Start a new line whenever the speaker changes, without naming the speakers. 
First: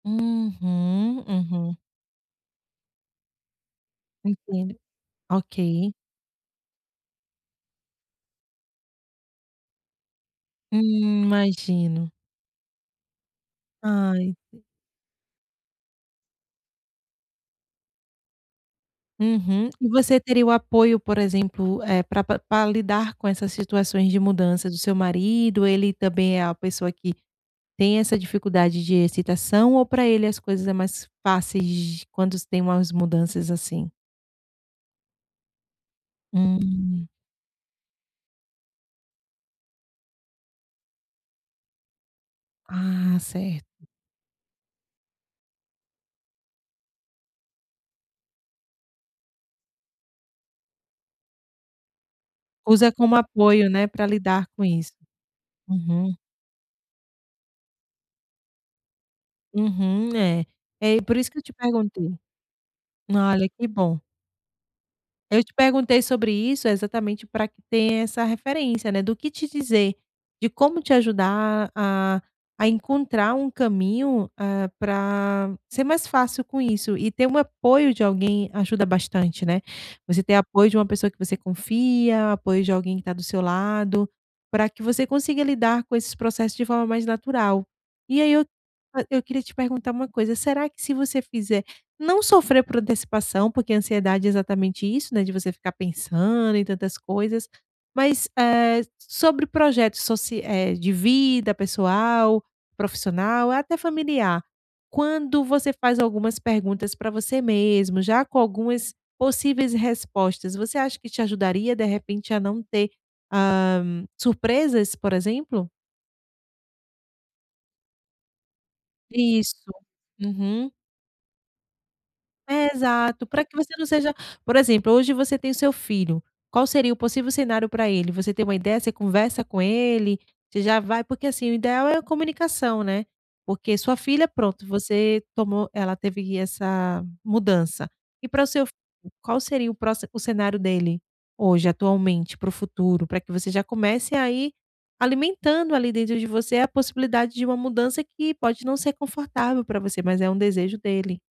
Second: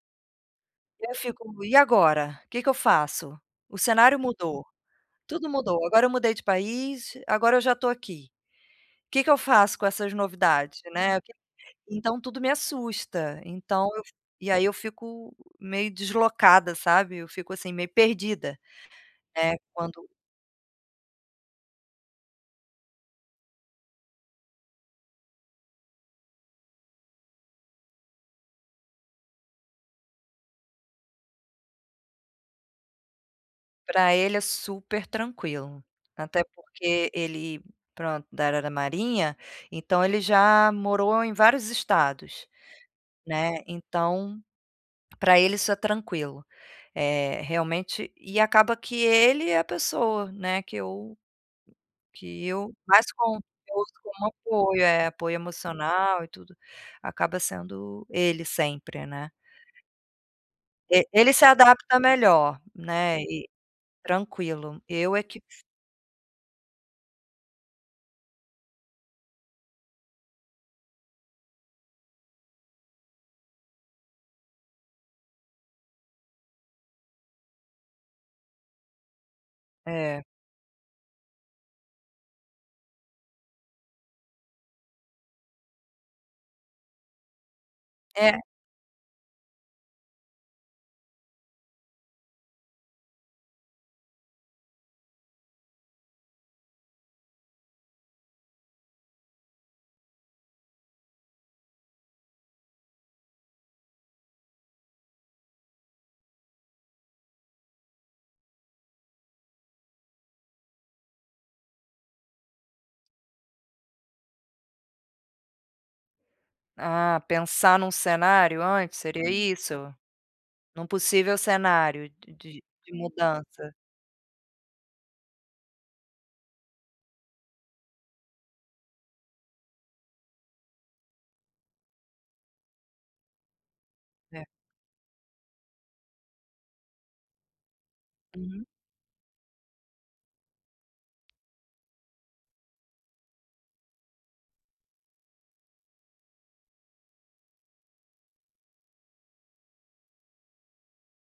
Eu
Uhum,
fico: "E
uhum.
agora? Que que eu faço?". O cenário mudou,
Entendo.
tudo mudou,
Ok.
agora eu mudei de país, agora eu já tô aqui. Que que eu faço com essas novidades, né?
Hum,
Aquilo
imagino.
Então tudo me assusta. Então
Ai,
e
se
aí eu fico meio deslocada, sabe? Eu fico assim meio perdida. É,
Uhum.
quando
Você teria o apoio, por exemplo, eh, pra pra pra lidar com essas situações de mudança do seu marido? Ele também é a pessoa que tem essa dificuldade de excitação, ou pra ele as coisas é mais fáceis, de quando se tem umas mudanças, assim?
Pra ele é super tranquilo. Até
Hum.
porque ele, pronto, da área da marinha, então ele já morou em vários estados,
Ah,
né.
certo.
Então, pra ele isso é tranquilo, eh, realmente e acaba que ele é a pessoa, né, que eu que eu
Usa
mais
como
conto,
apoio,
que eu
né,
uso
para
como
lidar com
apoio.
isso.
É, apoio
Uhum.
emocional e tudo, acaba sendo ele sempre, né?
Uhum, é. É
E
por isso
ele
que eu
se
te
adapta
perguntei.
melhor, né? Eh,
Olha que bom.
tranquilo. Eu é que
Eu te perguntei sobre isso, exatamente, pra que tenha essa referência, né, do que te dizer, de como te ajudar a a encontrar um caminho, eh, pra ser mais fácil com isso, e ter um apoio de alguém, ajuda bastante, né? Você
É.
ter apoio de uma pessoa que você confia, apoio de alguém que está do seu lado, pra que você consiga lidar com esses processos de forma mais natural. E aí,
É.
eu fa eu queria te perguntar uma coisa: será que se você fizer, não sofrer por antecipação, porque ansiedade é exatamente isso né, de você ficar pensando em tantas coisas, mas, eh, sobre projetos soci eh, de vida pessoal, profissional e até familiar, quando você faz algumas perguntas pra você mesmo, já com algumas possíveis respostas, você acha que te ajudaria, de repente, a não ter, ah, surpresas, por exemplo?
Hã, pensar num cenário antes, seria
Isso.
isso?
Uhum.
Num possível cenário de de
É
de
exato, pra que
mudança.
você não seja, por exemplo: hoje, você tem o seu filho. Qual seria o possível cenário pra ele? Você tem uma ideia? Você conversa com ele? Você já vai porque assim, o ideal é a comunicação, né? Porque sua filha,
Certo.
pronto, você tomou ela teve essa mudança, e pra o
Uhum.
seu filho? Qual seria o proxi o cenário dele hoje, atualmente, para o futuro? Para que você já comece aí alimentando ali, dentro de você, a possibilidade de uma mudança que, pode não ser confortável pra você, mas é um desejo dele.